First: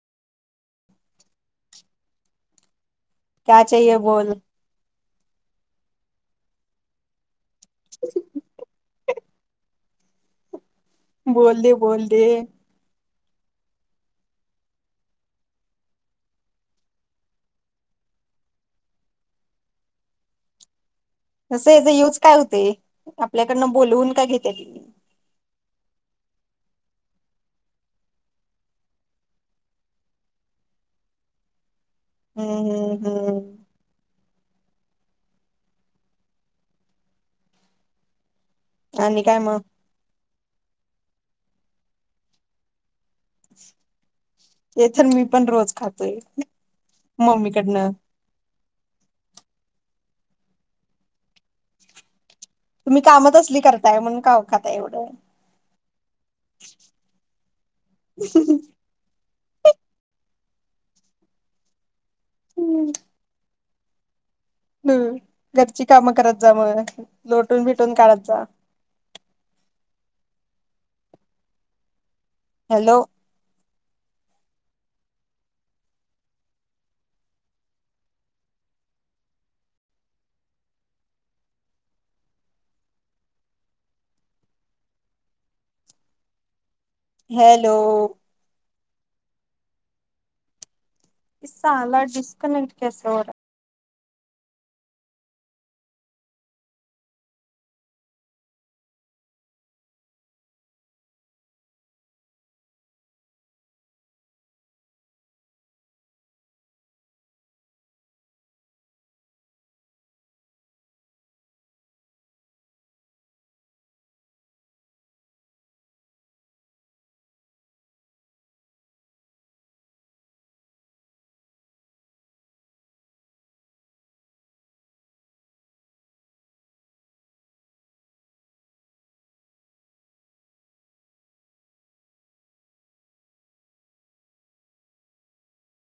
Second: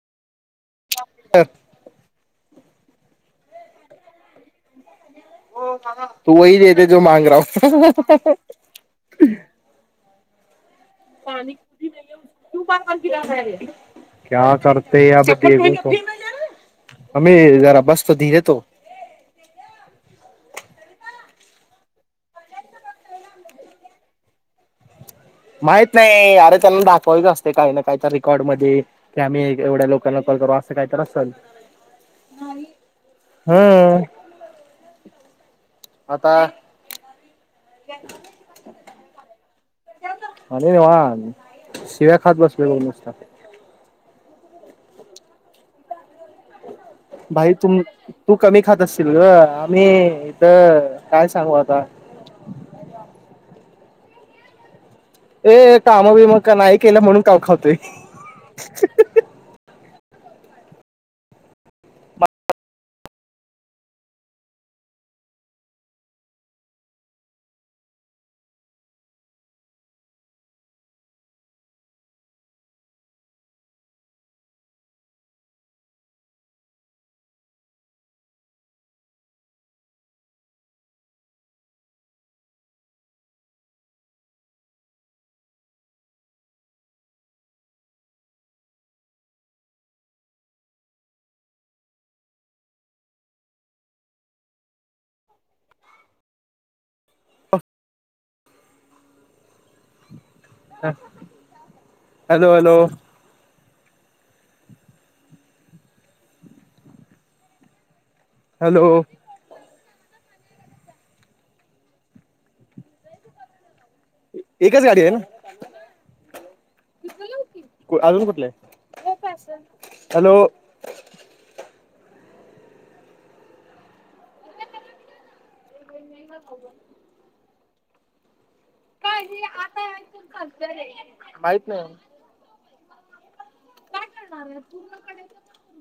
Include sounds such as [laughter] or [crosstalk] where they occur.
पर का चेहीये बोल तू वही देे- दे जो मांग रहा हु. [inaudible] अंह. बोल दे बोल दे क्या करते या ब किसिको अमी जरा बस तो धीरे तो. तसं याच युज काय होते, आपल्याकडनं बोलवून का घेत त्यात ती. माहित नाही अरे त्यांना दाखवायच असते काही ना काही तर रेकॉर्ड मध्ये कि आम्ही एवढ्या लोकांना कॉल करू असं काही तर असल. हम्म हम्म ह हम्म ह. आता. आणि काय मग. आणि आ शिव्या खात बसले मस्त. येथे मी पण रोज खातोय. भाई तुम, मम्मीकडनं तू कमी खात असशील ग आम्ही. इथ काय सांगू आता. तुम्ही काम त असली करताय म्हणून का खाताय एवढं. ए काम बीम का नाही केलं म्हणून काव खावतोय [inaudible] हम्म. ह घरची कामं करत जा मग लोटून भेटून काढत जा. हॅलो, हॅलो ओ, ऐ साला डस्कनेक्ट कसे हो र. ह ह हॅलो हॅलो. हॅलो एकच गाडी आहे ना अजून कुठलं हॅलो ंगब का आ माहित नाही काय करणार आहे पूर्णकणे